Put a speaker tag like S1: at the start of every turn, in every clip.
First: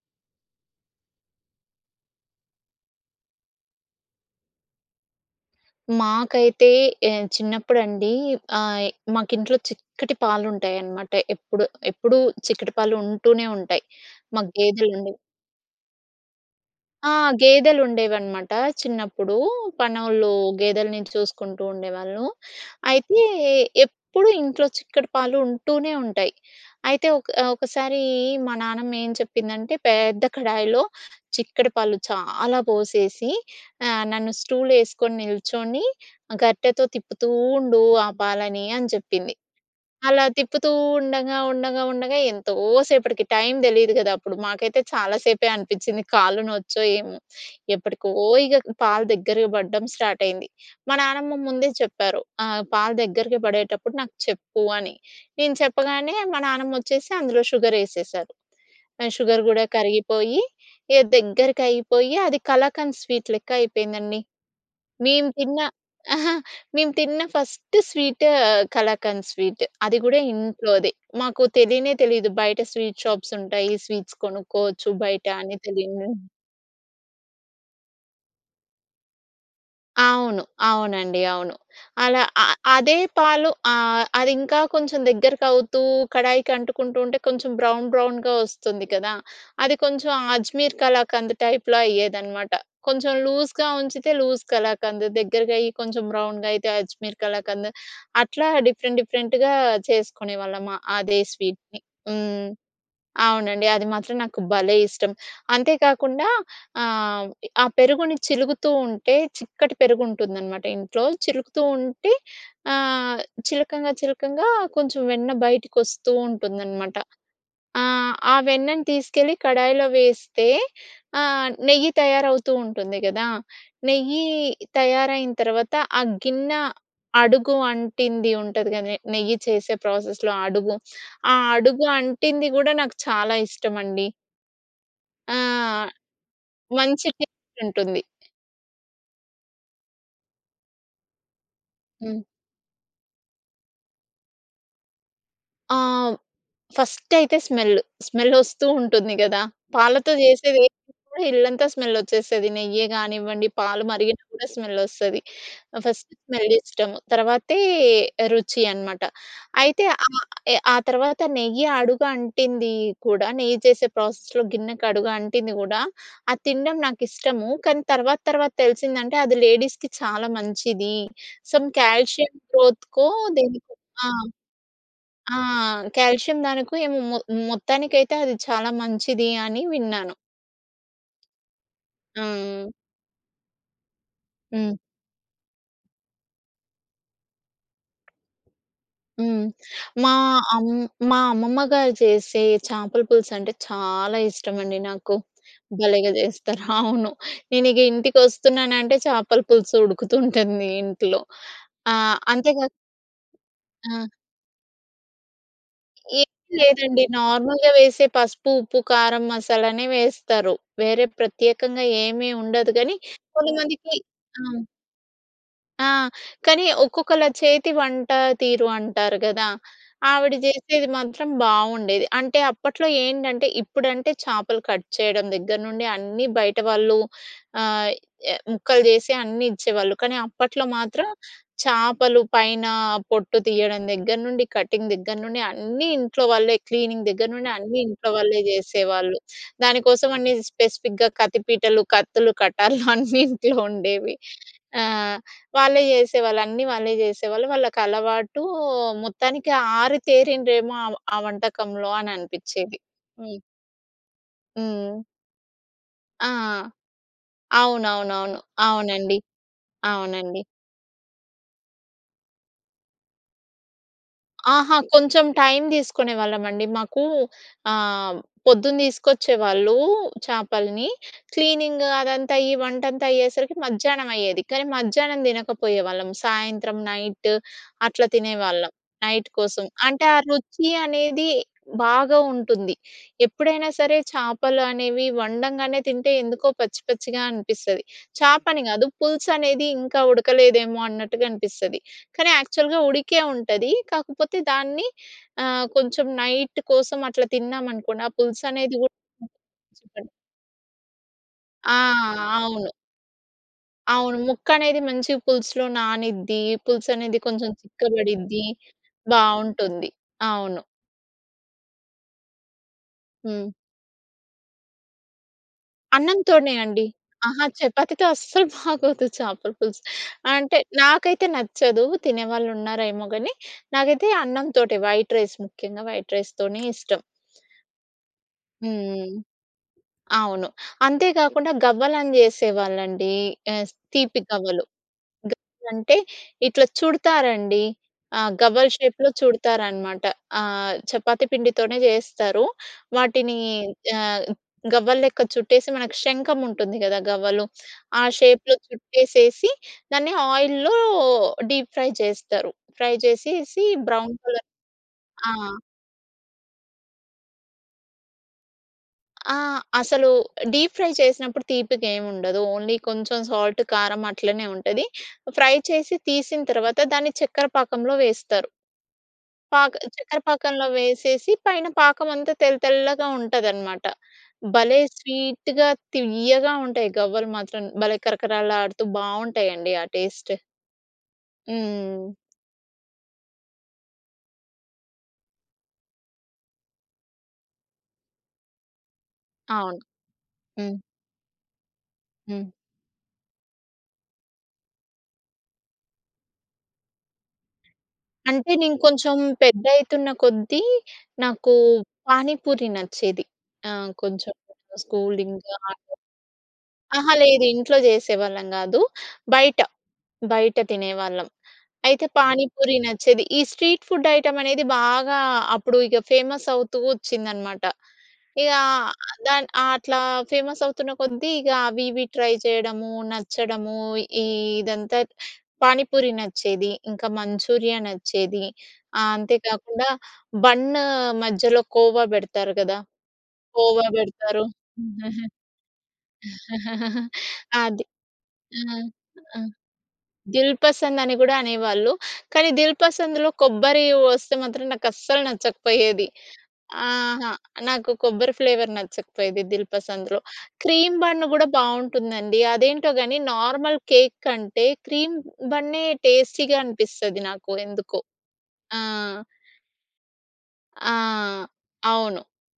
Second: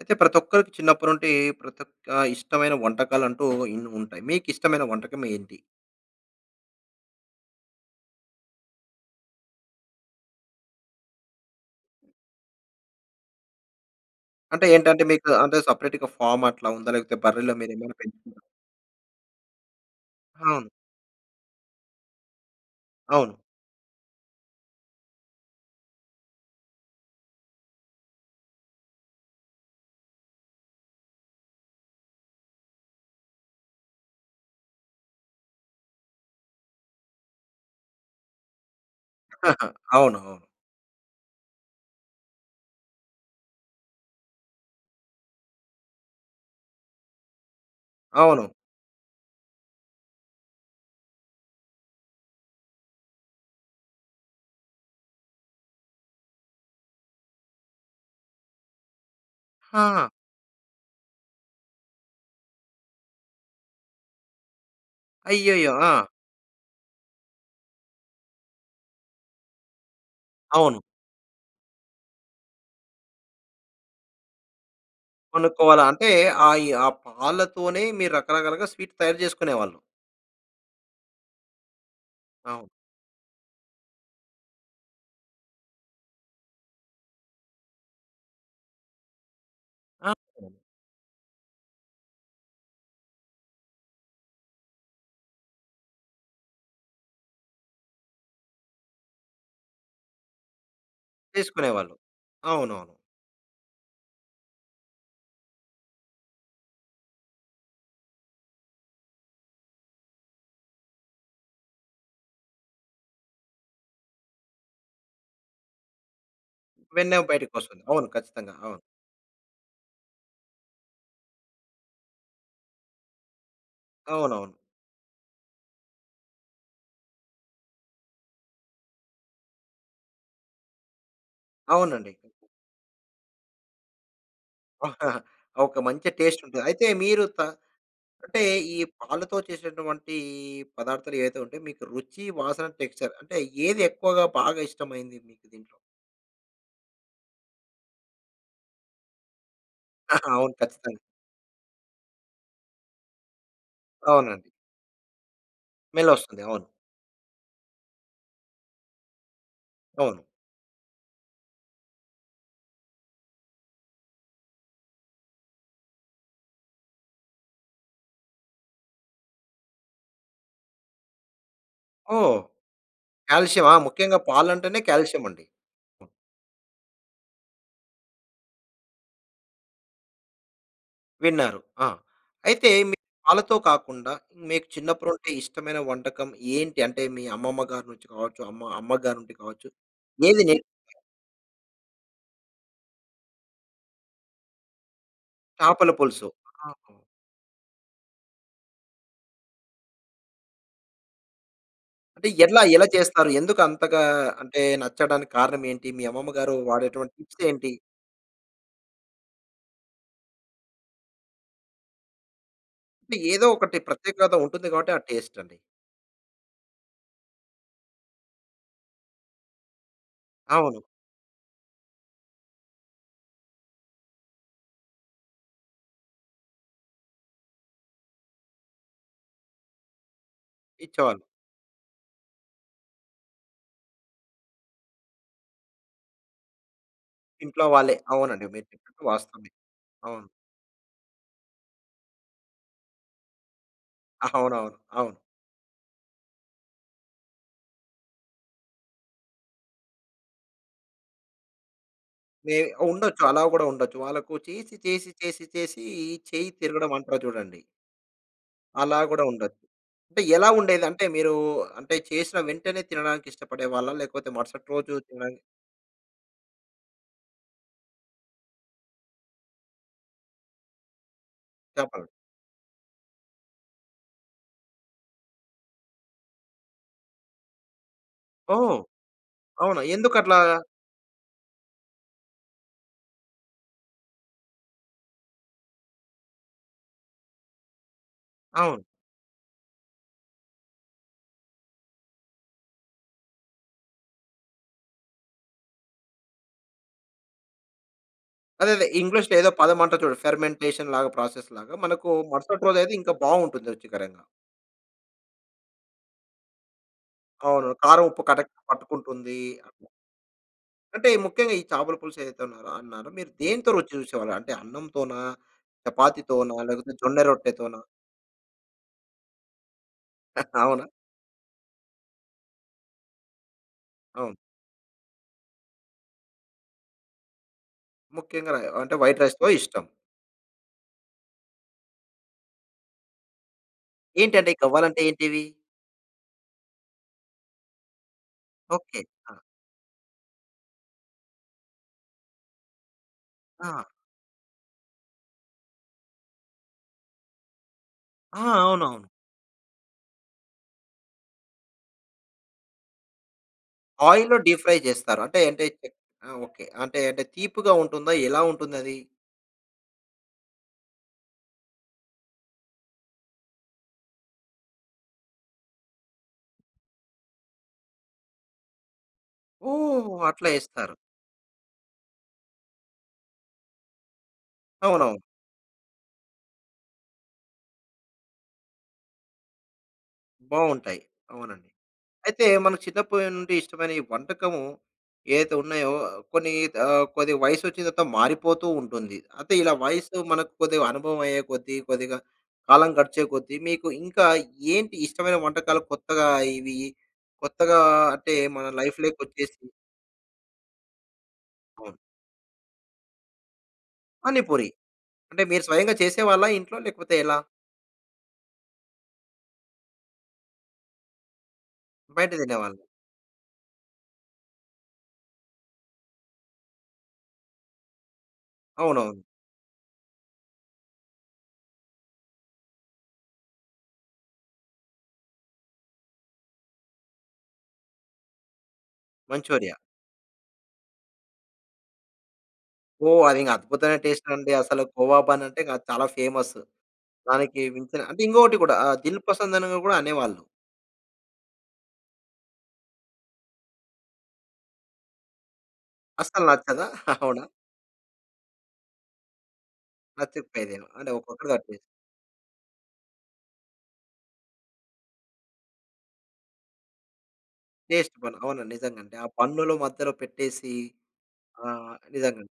S1: అయితే ప్రతి ఒక్కరికి చిన్నప్పటి నుండి ప్రతి ఒక్క ఆ ఇష్టమైన వంటకాలు అంటూ ఇన్ని ఉంటాయి. మీకు ఇష్టమైన వంటకం ఏంటి?
S2: మాకైతే ఏ చిన్నప్పుడండి ఆహ్, మాకు ఇంట్లో చిక్కటి పాలు ఉంటాయి అన్నమాట. ఎప్పుడు ఎప్పుడు చిక్కటి పాలుంటూనే ఉంటాయి. మాకు
S1: అంటే
S2: గేదెలు
S1: ఏంటంటే
S2: ఉండేవి.
S1: మీకు అంటే సెపరేట్‌గా ఫార్మ్ అట్లా ఉందా?
S2: ఆ!
S1: లేకపోతే బర్రెలు మీరు ఏమైనా పెంచుకుంటారా?
S2: గేదెలుండేవనమాట చిన్నప్పుడు. పనోళ్ళు
S1: అవును.
S2: గేదెలని చూసుకుంటూ ఉండేవాళ్ళు. అయితే
S1: అవును.
S2: ఎప్పుడూ ఇంట్లో చిక్కటి పాలు ఉంటూనే ఉంటాయి. అయితే ఒక ఒకసారి మా నాన్నమ్మ ఏం చెప్పిందంటే పేద్ద కడాయిలో చిక్కటి పాలు చాలా పోసేసి, ఆహ్, నన్ను "స్టూలేసుకొని నిల్చొని, గరిటెతో తిప్పుతూ ఉండు ఆ పాలని" అని చెప్పింది.
S1: అవును.
S2: అలా
S1: అవును.
S2: తిప్పుతూ ఉండంగా ఉండగా ఉండగా ఎంతో సేపటికి టైం తెలీదు కదా! అప్పుడు మాకైతే చాలా సేపే అనిపిచ్చింది కాలు నొచ్చో ఏమో? ఎప్పటికో
S1: అవును.
S2: ఇగ పాలు దగ్గరికి పడడం స్టార్టయింది. మా నానమ్మ ముందే చెప్పారు, "ఆహ్, పాలు దగ్గరికి పడేటప్పుడు నాకు చెప్పు" అని. నేను చెప్పగానే మా నానమ్మమోచ్చేసి అందులో షుగరెసేసారు. ఆ షుగర్ కూడా
S1: ఆ!
S2: కరిగిపోయి ఇగ దగ్గరికైపోయి, అది కళాకంద్ స్వీట్లెక్క అయిపోయిందండి. మేము తిన్న
S1: అయ్యయ్యో! ఆ!
S2: మేము తిన్న ఫస్ట్ స్వీట్ కళాకంద్ స్వీట్ అది కూడా
S1: అవును.
S2: ఇంట్లోది. మాకు తెలియనే తెలియదు, బయట స్వీట్ షాప్సుంటాయి, స్వీట్ కొనుక్కోవచ్చు బయట అని
S1: కొనుక్కోవాల.
S2: తెలిదు.
S1: అంటే ఆ ఈ ఆ పాలతోనే మీరు రకరకాలుగా స్వీట్ తయారు చేసుకునేవాళ్ళు.
S2: అవును. అవునండి. అవును. అలా అ
S1: అవును.
S2: అదే పాలు ఆహ్, అది ఇంకా కొంచెం దగ్గరకవుతూ కడాయికి అంటుకుంటూ ఉంటే, కొంచెం బ్రౌన్ బ్రౌన్‌గా వస్తుంది కదా! అది కొంచెం
S1: ఆ!
S2: అజ్మీర్ కళాకంద్ టైప్‌లో అయ్యేదనమాట. కొంచెం లూస్‌గా ఉంచితే లూస్ కళాకంద్ దగ్గరగై కొంచెం బ్రౌన్‌గైతే అజ్మీర్ కళాకంద్. అట్లా డిఫరెంట్ డిఫరెంట్‌గా చేసుకునేవాళ్ళం అదే స్వీట్‌ని.
S1: చేసుకునేవాళ్ళు.
S2: హ్మ్.
S1: అవునవును.
S2: అవునండి. అది మాత్రం నాకు భలే ఇష్టం. అంతే కాకుండా ఆహ్, ఆ పెరుగుని చిలుకుతూ ఉంటే చిక్కటి పెరుగు ఉంటుందనమాట ఇంట్లో. చిలుకుతూ ఉంటే ఆహ్, చిలకంగా చిలకంగా కొంచెం వెన్న బయటకి వస్తూంటుందనమాట.
S1: వెన్నె బయటికొస్తుంది. అవును
S2: ఆహ్, ఆ
S1: ఖచ్చితంగా. అవును.
S2: వెన్నను తీసుకెళ్ళి కడాయిలో వేస్తే, ఆహ్, నెయ్యి తయారవుతూంటుంది కదా! నెయ్యి
S1: అవునవును.
S2: తయారయిన తర్వాత ఆ గిన్నె అడుగు అంటింది ఉంటుంది. కాని నెయ్యి చేసే ప్రాసెస్‌లో అడుగు. ఆ అడుగు
S1: అవునండి.
S2: అంటింది కూడా నాకు చాలా ఇష్టమండి. ఆ!
S1: ఒక మంచి టేస్టుంటది. అయితే,
S2: మంచి
S1: మీరు త
S2: టేస్టుంటుంది.
S1: అంటే, ఈ పాలతో చేసేటువంటీ పదార్థాలేవైతే ఉంటాయో, మీకు
S2: హ్మ్.
S1: రుచి, వాసన, టెక్స్‌చర్ అంటే, ఏది ఎక్కువగా బాగా ఇష్టమైంది మీకు దీంట్లో?
S2: ఆవ్ ఫస్టయితే స్మెల్లు. స్మెల్లొస్తూ ఉంటుంది గదా! పాలతో
S1: ఆహా! అవును,
S2: చేసేదేదైనా
S1: ఖచ్చితంగా.
S2: కూడా ఇల్లంతా స్మెల్లొచ్చేసేది. నెయ్యే గానివ్వండి, పాలు మరిగినా గూడా
S1: అవునండి.
S2: స్మెల్లొస్తది. ఆహ్, ఫస్ట్
S1: స్మెల్లొస్తంది. అవును.
S2: స్మెల్లిష్టము. తర్వాతే రుచి అనమాట. అయితే,
S1: అవును.
S2: ఆహ్, ఎ ఆ తర్వాత నెయ్యి అడుగు అంటిందీ కూడా, నెయ్యి చేసే ప్రాసెస్‌లో గిన్నెకు అడుగు అంటింది గూడా, అది తినడం నాకిష్టము, కానీ తర్వాత తర్వాత తెలిసిందంటే, అది లేడీస్‌కి చాలా మంచిది. సమ్ కాల్షియం
S1: ఓహ్!
S2: గ్రోత్‌కో,
S1: కాల్షియమా?
S2: దేనికో ఆ!
S1: ముఖ్యంగా పాలంటేనే
S2: ఆ!
S1: కాల్షియమండి.
S2: కాల్షియం దానికో ఏమో, మొ మొత్తానికైతే అది చాలా మంచిది అని విన్నాను.
S1: విన్నారు. ఆ!
S2: ఆ!
S1: అయితే, మీకు పాలతో కాకుండా, మీకు
S2: హ్మ్.
S1: చిన్నప్పురుండే ఇష్టమైన వంటకం ఏంటి? అంటే, మీ అమ్మమ్మ గారు నుంచి కావచ్చు, అమ్మ అమ్మగారు నుండి
S2: హ్మ్.
S1: కావచ్చు
S2: మా
S1: నేదినిల్
S2: అమ్ మా అమ్మమ్మ గారు చేసే చేపల పులుసంటే చాలా ఇష్టమండి నాకు.
S1: చేపల
S2: భలేగా
S1: పులుసు.
S2: చేస్తారు.
S1: వావ్!
S2: అవును. నేను ఇగ ఇంటికొస్తున్ననంటే చేపల పులుసు ఉడుకుతుంటుంది ఇంట్లో. ఆ!
S1: అంటే, ఎల్లా
S2: అంతేగా
S1: ఎలా చేస్తారు? ఎందుకు అంతగా
S2: ఆ!
S1: అంటే, నచ్చడానికి కారణమేంటి? మీ అమ్మమ్మ
S2: ఏమి
S1: గారు
S2: లేదండి.
S1: వాడేటువంటి
S2: నార్మల్‌గా
S1: టిప్సేంటి?
S2: వేసే పసుపు, ఉప్పు, కారం, మసాలానే వేస్తారు. వేరే ప్రత్యేకంగా ఏమీ ఉండదు, గానీ
S1: ఏదో ఒకటి
S2: కొంతమందికి
S1: ప్రత్యేకత
S2: ఆ!
S1: ఉంటుంది గాబట్టి ఆ టేస్టండి.
S2: ఆ! కానీ, ఒక్కొక్కళ్ళ చేతి వంటా తీరు అంటారు గదా! ఆవిడ
S1: అవును.
S2: జేసేది మాత్రం బావుండేది. అంటే, అప్పట్లో ఏంటంటే, ఇప్పుడంటే చేపలు కట్ చెయ్యడం దగ్గర నుండి అన్నీ బయట వాళ్ళు ఆహ్, ఎ ముక్కలు చేసి అన్నీ ఇచ్చేవాళ్ళు, కానీ అప్పట్లో మాత్రం
S1: ఇచ్చేవాళ్ళు.
S2: చేపలు పైనా పొట్టు తియ్యడం దగ్గర నుండి, కటింగ్ దగ్గర నుండి అన్నీ ఇంట్లో వాళ్ళే. క్లీనింగ్ దగ్గర నుండి
S1: ఇంట్లో
S2: అన్నీ
S1: వాళ్ళే.
S2: ఇంట్లో వాళ్ళే
S1: అవునండి. మీరు చెప్పింది
S2: చేసేవాళ్ళు.
S1: వాస్తవమే.
S2: దాని
S1: అవును.
S2: కోసవనీ స్పెసిఫిక్‌గా కత్తి పీటలు, కత్తులు, కటార్లు అన్నీ ఇంట్లో ఉండేవి.
S1: అవునవును.
S2: ఆ!
S1: అవును.
S2: వాళ్లే చేసేవాళ్ళు. అన్నీ వాళ్ళే చేసేవాళ్ళు. వాళ్ళకలవాటూ, మొత్తానికి ఆరితేరిండ్రేమో ఆమ ఆ వంటకంలో
S1: మే
S2: అననిపిచ్చేది.
S1: ఉండొచ్చు.
S2: హ్మ్.
S1: అలా గూడా ఉండొచ్చు. వాళ్ళకు చేసి,
S2: హ్మ్.
S1: చేసి, చేసి, చేసీ,
S2: ఆ!
S1: చెయ్యి తిరగడమంటారు చూడండి.
S2: అవునవునవును.
S1: అలా
S2: అవునండి.
S1: గూడా ఉండొచ్చు. అంటే,
S2: అవునండి.
S1: ఎలా ఉండేది? అంటే, మీరూ అంటే, చేసిన వెంటనే తినడానికిష్టపడేవాళ్ళా? లేకపోతే మరుసటి
S2: అహా!
S1: రోజు
S2: కొంచం
S1: తినడానికి
S2: టైం తీసుకునేవాళ్ళమండి. మాకూ ఆహ్, పొద్దున తీసుకొచ్చేవాళ్ళూ చేపలని. క్లీనింగు
S1: చేపలు.
S2: అదంతా అయ్యి వంటంతా అయ్యేసరికి మధ్యానమయ్యేది, కానీ మధ్యానం తినకపోయేవాళ్ళం. సాయంత్రం, నైట్ అట్లా తినేవాళ్ళం,
S1: ఓహ్!
S2: నైట్ కోసం.
S1: అవునా,
S2: అంటే, ఆ
S1: ఎందుకట్లాగా?
S2: రుచి అనేది బాగా ఉంటుంది. ఎప్పుడైనా సరే చేపలు అనేవి వండంగానే తింటే, ఎందుకో పచ్చి పచ్చిగా అనిపిస్తది. చేపని
S1: అవును.
S2: గాదు, పులుసనేది ఇంకా ఉడకలేదేమో అన్నట్టుగా అనిపిస్తది, కానీ యాక్చల్‌గా ఉడికే ఉంటది. కాకపోతే, దాన్ని ఆహ్, కొంచెం నైట్ కోసం అట్లా తిన్నామనుకోండి, ఆ పులుసనేది
S1: అదదే.
S2: గూడా [unintelligible]
S1: ఇంగ్లీష్‌లో ఏదో పదమంటారు
S2: ఇష్టపడి
S1: చూడండి, ఫెర్మెంటేషన్‌లాగా,
S2: ఆ!
S1: ప్రాసెస్‌లాగా. మనకు మరుసటి
S2: అవును.
S1: రోజయితే ఇంకా బావుంటుంది,
S2: అవును.
S1: రుచికరంగా.
S2: ముక్కనేది మంచిగా పులుసులో నానిద్ది. పులుసనేది కొంచెం
S1: అవును. కారం, ఉప్పు
S2: చిక్కబడిద్ది.
S1: కరెక్ట్‌గా పట్టుకుంటుందీ అట్లా.
S2: బావుంటుంది. అవును.
S1: అంటే ముఖ్యంగా ఈ చాపల పులుసు ఏదైతే అన్నారో అన్నారో మీరు
S2: హ్మ్.
S1: దేనితో రుచి చూసేవారు? అంటే అన్నంతోనా?
S2: అన్నంతోనే
S1: చపాతీతోనా?
S2: అండి.
S1: లేకపోతే జొన్న
S2: అహ!
S1: రొట్టెతోనా?
S2: చపాతీతో అస్సలు బాగోదు చేపల పులుసు. అంటే
S1: అవునా?
S2: నాకైతే నచ్చదు, తినే వాళ్ళున్నారేమో గాని. నాకైతే
S1: అవును.
S2: అన్నంతోటే, వైట్ రైస్ ముఖ్యంగా వైట్ రైస్‌తోనే ఇష్టం.
S1: ముఖ్యంగా రై అంటే
S2: హ్మ్.
S1: వైట్ రైస్‌తో ఇష్టం.
S2: అవును. అంతే కాకుండా గవ్వలు అని చేసేవాళ్ళండి. ఆహ్, తీపి
S1: ఏంటంటే
S2: గవ్వలు.
S1: గవ్వాలంటే ఏంటివి?
S2: గవ్వలంటే ఇట్లా చుడతారండి. ఆహ్, గవ్వల
S1: ఓకె.
S2: షేప్‌లో
S1: ఆ!
S2: చుడతారన్నమాట. ఆహ్, చపాతీ పిండితోనే చేస్తారు. వాటిని
S1: ఆ!
S2: ఆహ్, గవ్వల లెక్క చుట్టేసి, మనకు శంఖం ఉంటుంది కదా గవ్వలు. ఆ
S1: ఆహా!
S2: షేప్‌లో
S1: అవునవును.
S2: చుట్టేసేసి, దాన్ని ఆయిల్‌లో డీప్ ఫ్రై చేస్తారు. ఫ్రై చేసేసి బ్రౌన్
S1: ఆయిల్‌లో
S2: కలర్
S1: డీప్ ఫ్రై చేస్తారు.
S2: ఆ!
S1: అంటే, అంటే చె ఆహ్, ఓకె అంటే, అంటే తీపిగా ఉంటుందా? ఎలా ఉంటుందది?
S2: ఆ! అసలు డీప్ ఫ్రై చేసినప్పుడు తీపిగా ఏమి ఉండదు. ఓన్లీ కొంచెం సాల్ట్, కారం అట్లనే ఉంటది. ఫ్రై చేసి తీసిన తర్వాత దాన్ని చక్కర పాకంలో వేస్తారు. పాక
S1: ఓహ్!
S2: చక్కర
S1: అట్లా
S2: పాకంలో
S1: చేస్తారు.
S2: వేసేసి, పైన పాకం అంతా తెల్ల తెల్లగా ఉంటదన్నమాట. భలే
S1: అవునవును.
S2: స్వీట్‌గా, తియ్యగా ఉంటాయి గవ్వలు మాత్రం. భలే కరకరలాడుతూ బాగుంటాయి అండి. ఆ టేస్ట్.
S1: బాగుంటాయి. అవునండి.
S2: హ్మ్.
S1: అయితే మనకు చిన్నప్పటి నుండి ఇష్టమైన వంటకము ఏదైతే ఉన్నాయో కొన్ని ఆహ్, కొద్దిగా వయసు వచ్చిన తర్వాత మారిపోతూ ఉంటుంది. అంటే, ఇలా
S2: అవును.
S1: వయస్సు మనకు
S2: హ్మ్.
S1: కొద్దిగా అనుభవం అయ్యే కొద్దీ, కొద్దిగా
S2: హ్మ్.
S1: కాలం గడిచే కొద్దీ, మీకు ఇంకా ఏంటి ఇష్టమైన వంటకాలు. కొత్తగా ఇవి కొత్తగా అంటే,
S2: అంటే,
S1: మన
S2: నేను కొంచెం
S1: లైఫ్‌లోకొచ్చేసి
S2: పెద్దయితున్న కొద్దీ నాకు
S1: అవును.
S2: పానీపూరి నచ్చేది. ఆహ్, కొంచెం
S1: పానిపూరి. అంటే,
S2: స్కూలింగు
S1: మీరు
S2: ఆ
S1: స్వయంగా
S2: టైమ్.
S1: చేసేవాళ్ళా ఇంట్లో?
S2: అహా!
S1: లేకపోతే ఎలా?
S2: లేదు ఇంట్లో చేసేవాళ్ళం కాదు. బయట, బయట తినేవాళ్ళం. అయితే,
S1: బయట
S2: పానీపూరి
S1: తినేవాళ్ళు.
S2: నచ్చేది. ఈ స్ట్రీట్ ఫుడ్ ఐటెమ్ అనేది బాగా అప్పుడు ఇక ఫేమస్ అవుతూ వచ్చిందనమాట. ఇగా
S1: అవునవును.
S2: దాన్ అట్లా ఫేమస్ అవుతున్న కొద్దీ ఇక అవి, ఇవి ట్రై చేయడము, నచ్చడము, ఇదంతా పానిపూరి నచ్చేది. ఇంకా మంచూరియా నచ్చేది. ఆహ్,
S1: మంచూరియా.
S2: అంతేకాకుండా బన్ను మధ్యలో కోవా పెడతారు కదా!
S1: ఓహ్, అది ఇంక
S2: కోవా
S1: అద్భుతమైన టేస్ట్
S2: పెడతారు.
S1: అండి. అసలు కోవా బన్ అంటే, చాలా ఫేమస్. దానికి
S2: అది
S1: మించిన అంటే ఇంకొకటి కూడా
S2: హ్మ్.
S1: ఆహ్,
S2: ఆ!
S1: దిల్‌పసందని కూడా అనేవాళ్ళు.
S2: దిల్‌పసంద్ అని కూడా అనేవాళ్ళు. కానీ, దిల్‌పసంద్‌లో కొబ్బరి వస్తే మాత్రం నాకస్సలు నచ్చకపోయేది.
S1: అస్సలు నచ్చదా?
S2: ఆహా!
S1: అవునా?
S2: నాకు కొబ్బరి ఫ్లేవర్ నచ్చకపోయేది దిల్‌పసంద్‌లో.
S1: నచకపోయెది.
S2: క్రీమ్
S1: అంటే
S2: బన్ కూడా
S1: ఒక్కొక్కరిది ఆ టేస్ట్.
S2: బాగుంటుందండి, అదేంటో గాని నార్మల్ కేక్ కంటే క్రీమ్ బన్నే టేస్టీగా అనిపిస్తుంది నాకు ఎందుకో.
S1: టెస్ట్ బన్, అవును.
S2: ఆ!
S1: నిజంగా ఆ బన్నుల మధ్యలో పెట్టేసి
S2: ఆ!
S1: ఆహ్,
S2: అవును.
S1: నిజంగాండి.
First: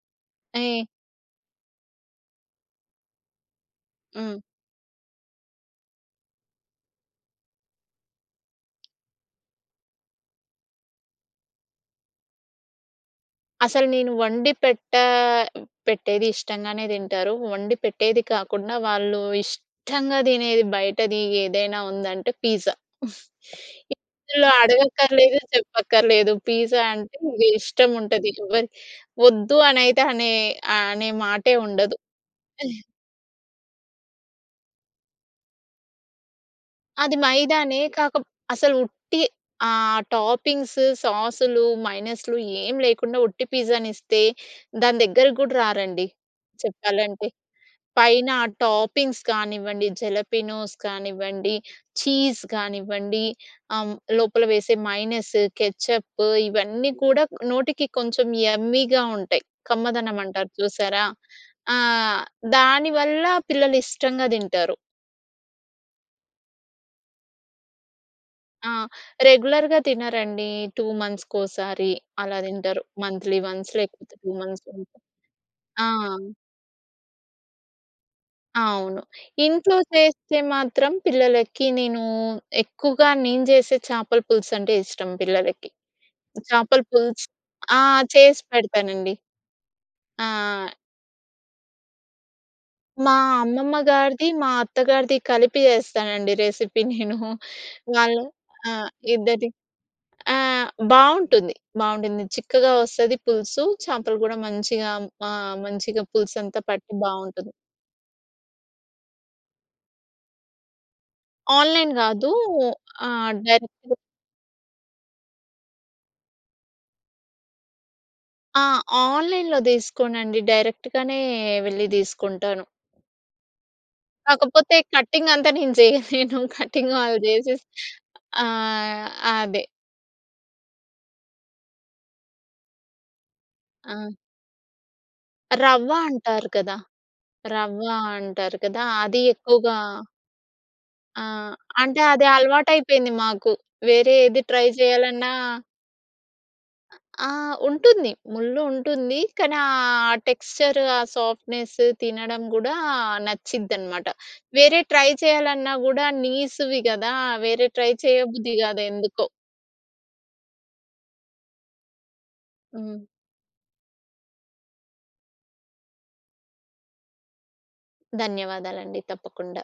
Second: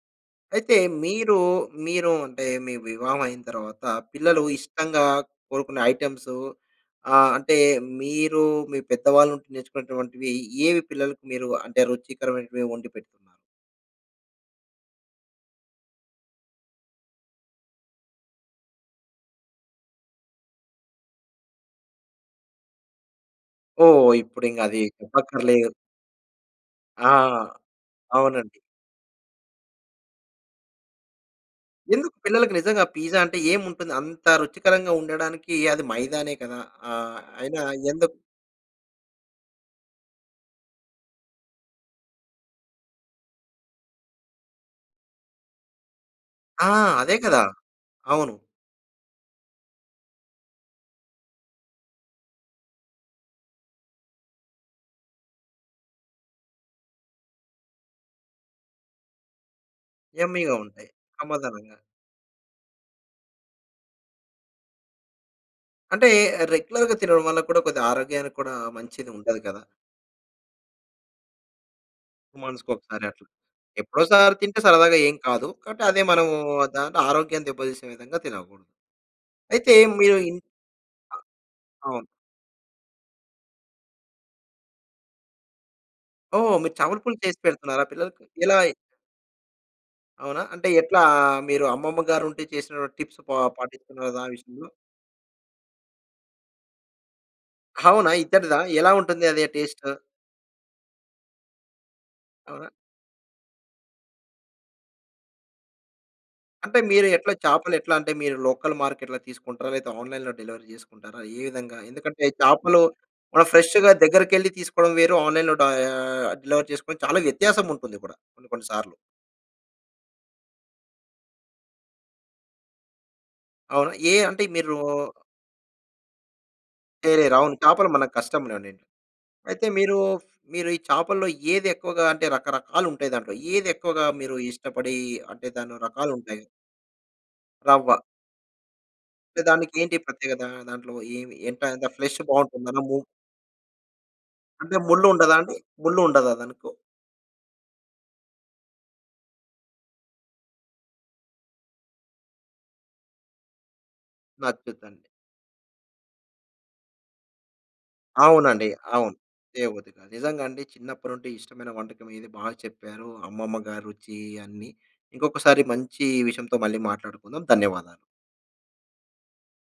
S2: ఏ
S1: అయితే మీరు, మీరు అంటే మీ వివాహం అయిన తరువాత
S2: హ్మ్.
S1: పిల్లలు ఇష్టంగా కోరుకునే ఐటెమ్స్ ఆహ్, అంటే మీరు మీ పెద్దవాళ్ళు ఉండి నేర్చుకునేటువంటివి, ఏవి పిల్లలకి మీరు అంటే రుచికరమైన వండి పెడుతున్నారు?
S2: అసలు నేను వండి పెట్టా పెట్టేది ఇష్టంగానే తింటారు. వండి పెట్టేది కాకుండా, వాళ్ళు ఇష్టంగా తినేది బయటది ఏదైనా ఉందంటే, పిజ్జా.
S1: ఓహ్, ఇప్పుడు
S2: ఇందులో
S1: ఇంకా అది
S2: అడగక్కర్లేదు,
S1: చెప్పక్కర్లేదు.
S2: చెప్పక్కర్లేదు. పిజ్జా
S1: ఆ!
S2: అంటే ఇష్టం ఉంటది.
S1: అవునండి.
S2: ఎవర్ వద్దు అనయితే అనే ఆహ్, అనే మాటే ఉండదు.
S1: ఎందుకు పిల్లలకి నిజంగా పిజ్జా అంటే ఏముంటుంది? అంత రుచికరంగా ఉండడానికి అది మైదానే కదా!
S2: అది
S1: ఆహ్, అయినా
S2: మైదానే.
S1: ఎందుకు?
S2: కాకప్ అసలు ఉట్టి ఆహ్, టాపింగ్స్ సాసులు, మైనీస్‌లూ ఏం లేకుండా ఉట్టి పిజ్జాని ఇస్తే దాని దగ్గరకి కూడా రారండి.
S1: ఆ! అదే
S2: చెప్పాలంటే.
S1: కదా!
S2: పైన
S1: అవును.
S2: టాపింగ్స్ కానివ్వండి, జలపనోస్ కానివ్వండి, చీజ్ కానివ్వండి ఆహ్, హ్మ్, లోపల వేసే మైనీస్, కెచప్పు ఇవన్నీ కూడా నోటికి కొంచెం యమ్మీగా ఉంటాయి. కమ్మదనం అంటారు
S1: యమ్మీ‌గా ఉంటాయి.
S2: చూసారా.
S1: కమ్మదనంగా.
S2: ఆ! దానివల్ల పిల్లలు ఇష్టంగా తింటారు.
S1: అంటే రెగ్యులర్‌గా తినడం వల్ల కూడా, కొద్ది ఆరోగ్యానికి కూడా
S2: ఆ!
S1: మంచిదుండదు కదా!
S2: రెగ్యులర్‌గా తినరండీ. 2 మంత్స్‌కోసారి
S1: 2
S2: అలా
S1: మంత్స్‌కి
S2: దింటరు.
S1: ఒకసారి అట్లా,
S2: మం‌త్‌లీ వన్స్ లేకపోతే 2
S1: ఎప్పుడోసారి తింటే
S2: మంత్స్‌ అంతే.
S1: సరదాగా ఏం కాదు. కాబట్టి
S2: ఆ!
S1: అదే మనం దాన్ని ఆరోగ్యం దెబ్బతీసే విధంగా తినకూడదు.
S2: అవును.
S1: అయితే
S2: ఇంట్లో
S1: మీరు
S2: చేస్తే
S1: ఇన్
S2: మాత్రం పిల్లలకి నేనూ,
S1: అవును.
S2: ఎక్కువగా నేను జేసే చేపల పులుసంటే ఇష్టం పిల్లలకి.
S1: ఓహ్! మీరు
S2: చేపల
S1: చేపలపులుసు
S2: పులుసు
S1: చేసి
S2: ఆ!
S1: పెడుతున్నారా పిల్లలకి?
S2: చేసి
S1: ఎలా‌యి
S2: పెడతానండి.
S1: అవునా? అంటే
S2: ఆ!
S1: ఎట్లా మీరు అమ్మమ్మ గారు ఉంటే చేసినటువటి
S2: మా
S1: టిప్స్ పా
S2: అమ్మమ్మ
S1: పాటిస్తున్నారా ద ఆ
S2: గారిది, మా
S1: విషయంలో?
S2: అత్తగారిది కలిపి చేస్తానండి రెసిపీ నేనూ.
S1: అవునా?
S2: వాళ్ళు
S1: ఇద్దరిదా
S2: ఆ!
S1: ఎలా ఉంటుంది, అదే
S2: ఇద్దరిది
S1: టేస్ట్?
S2: ఆహ్, బావుంటుంది, బావుంటుంది
S1: అవునా?
S2: చిక్కగా వస్తది పులుసు, చేపలు కూడా మంచిగా మా మంచిగా పులుసంతా
S1: అంటే
S2: పట్టి
S1: మీరు ఎట్లా,
S2: బావుంటుంది.
S1: చేపలు ఎట్లాంటే మీరు లోకల్ మార్కెట్‌లో తీసుకుంటరా? లేతే ఆన్‌లైన్‌లో డెలివరీ జేసుకుంటారా? ఏ విధంగా,
S2: ఆన్‌లైన్‌
S1: ఎందుకంటే
S2: గాదూ.
S1: చేపలూ,
S2: ఆ!
S1: మనం ఫ్రెష్‌గా
S2: డైరెక్ట్‌గా
S1: దగ్గరికెళ్లి తీసుకోడం వేరు, ఆన్‌లైన్‌లో డయా డెలివరీ చేసుకోడం చాలా వ్యత్యాసం ఉంటుంది కూడా కొన్ని
S2: ఆ!
S1: కొన్ని సార్లు.
S2: ఆన్‌లైన్‌లో దీసుకోనండి. డైరెక్ట్‌గానే వెళ్ళి దీసుకుంటాను.
S1: అవునా? ఏ అంటే మీరూ
S2: కాకపోతే కటింగ్ అంతా నేను జెయ్యలేను కటింగ్ ఆళ్ళు
S1: చేయలేరు. అవును
S2: జేసేసి
S1: చేపలు మనకు
S2: ఆ!
S1: కష్టంలే అవన్నీను.
S2: అదే.
S1: అయితే మీరూ, మీరు ఈ చేపల్లో ఏది ఎక్కువగా అంటే రకరకాలుంటాయి దాంట్లో. ఏది ఎక్కువగా
S2: ఆ!
S1: మీరు ఇష్టపడీ అంటే దాంట్లో
S2: రవ్వ
S1: రకాలుంటాయి.
S2: అంటారు కదా! రవ్వ
S1: రవ్వ.
S2: అంటారు కదా! అది
S1: అంటే
S2: ఎక్కువగా
S1: దానికేంటి ప్రత్యేకతా? దాంట్లో
S2: ఆ!
S1: ఏమి ఎంట దాని
S2: అంటే
S1: ఫ్లష్
S2: అది
S1: బావుంటుందనము
S2: అలవాటయిపోయింది మాకు. వేరే ఏది ట్రై
S1: అంటే
S2: జేయాలన్నా
S1: ముళ్ళుండదా అండి? ముళ్ళుండదాదనుకు?
S2: ఆహ్, ఉంటుంది ముళ్ళు ఉంటుంది కానీ ఆ టెక్స్చరు, ఆ సాఫ్ట్‌నెస్సు, తినడం గూడా న‌చిద్దనమాట. వేరే
S1: నచ్చుద్దండి.
S2: ట్రై చేయాలన్నా గూడా నీసివి గదా! వేరే ట్రై చేయబుద్ధి
S1: అవునండి,
S2: గాదు
S1: అవును.
S2: ఎందుకో.
S1: చేయబుద్ధి కాదు. నిజంగండి చిన్నప్పటినుండి ఇష్టమైన వంటకం ఇది బాగా
S2: హ్మ్.
S1: చెప్పారు. అమ్మమ్మ గారి రుచి అన్నీ, ఇంకొకసారి మంచి విషయంతో మళ్ళీ మాట్లాడుకుందాం. ధన్యవాదాలు.
S2: ధన్యవాదాలండి, తప్పకుండా.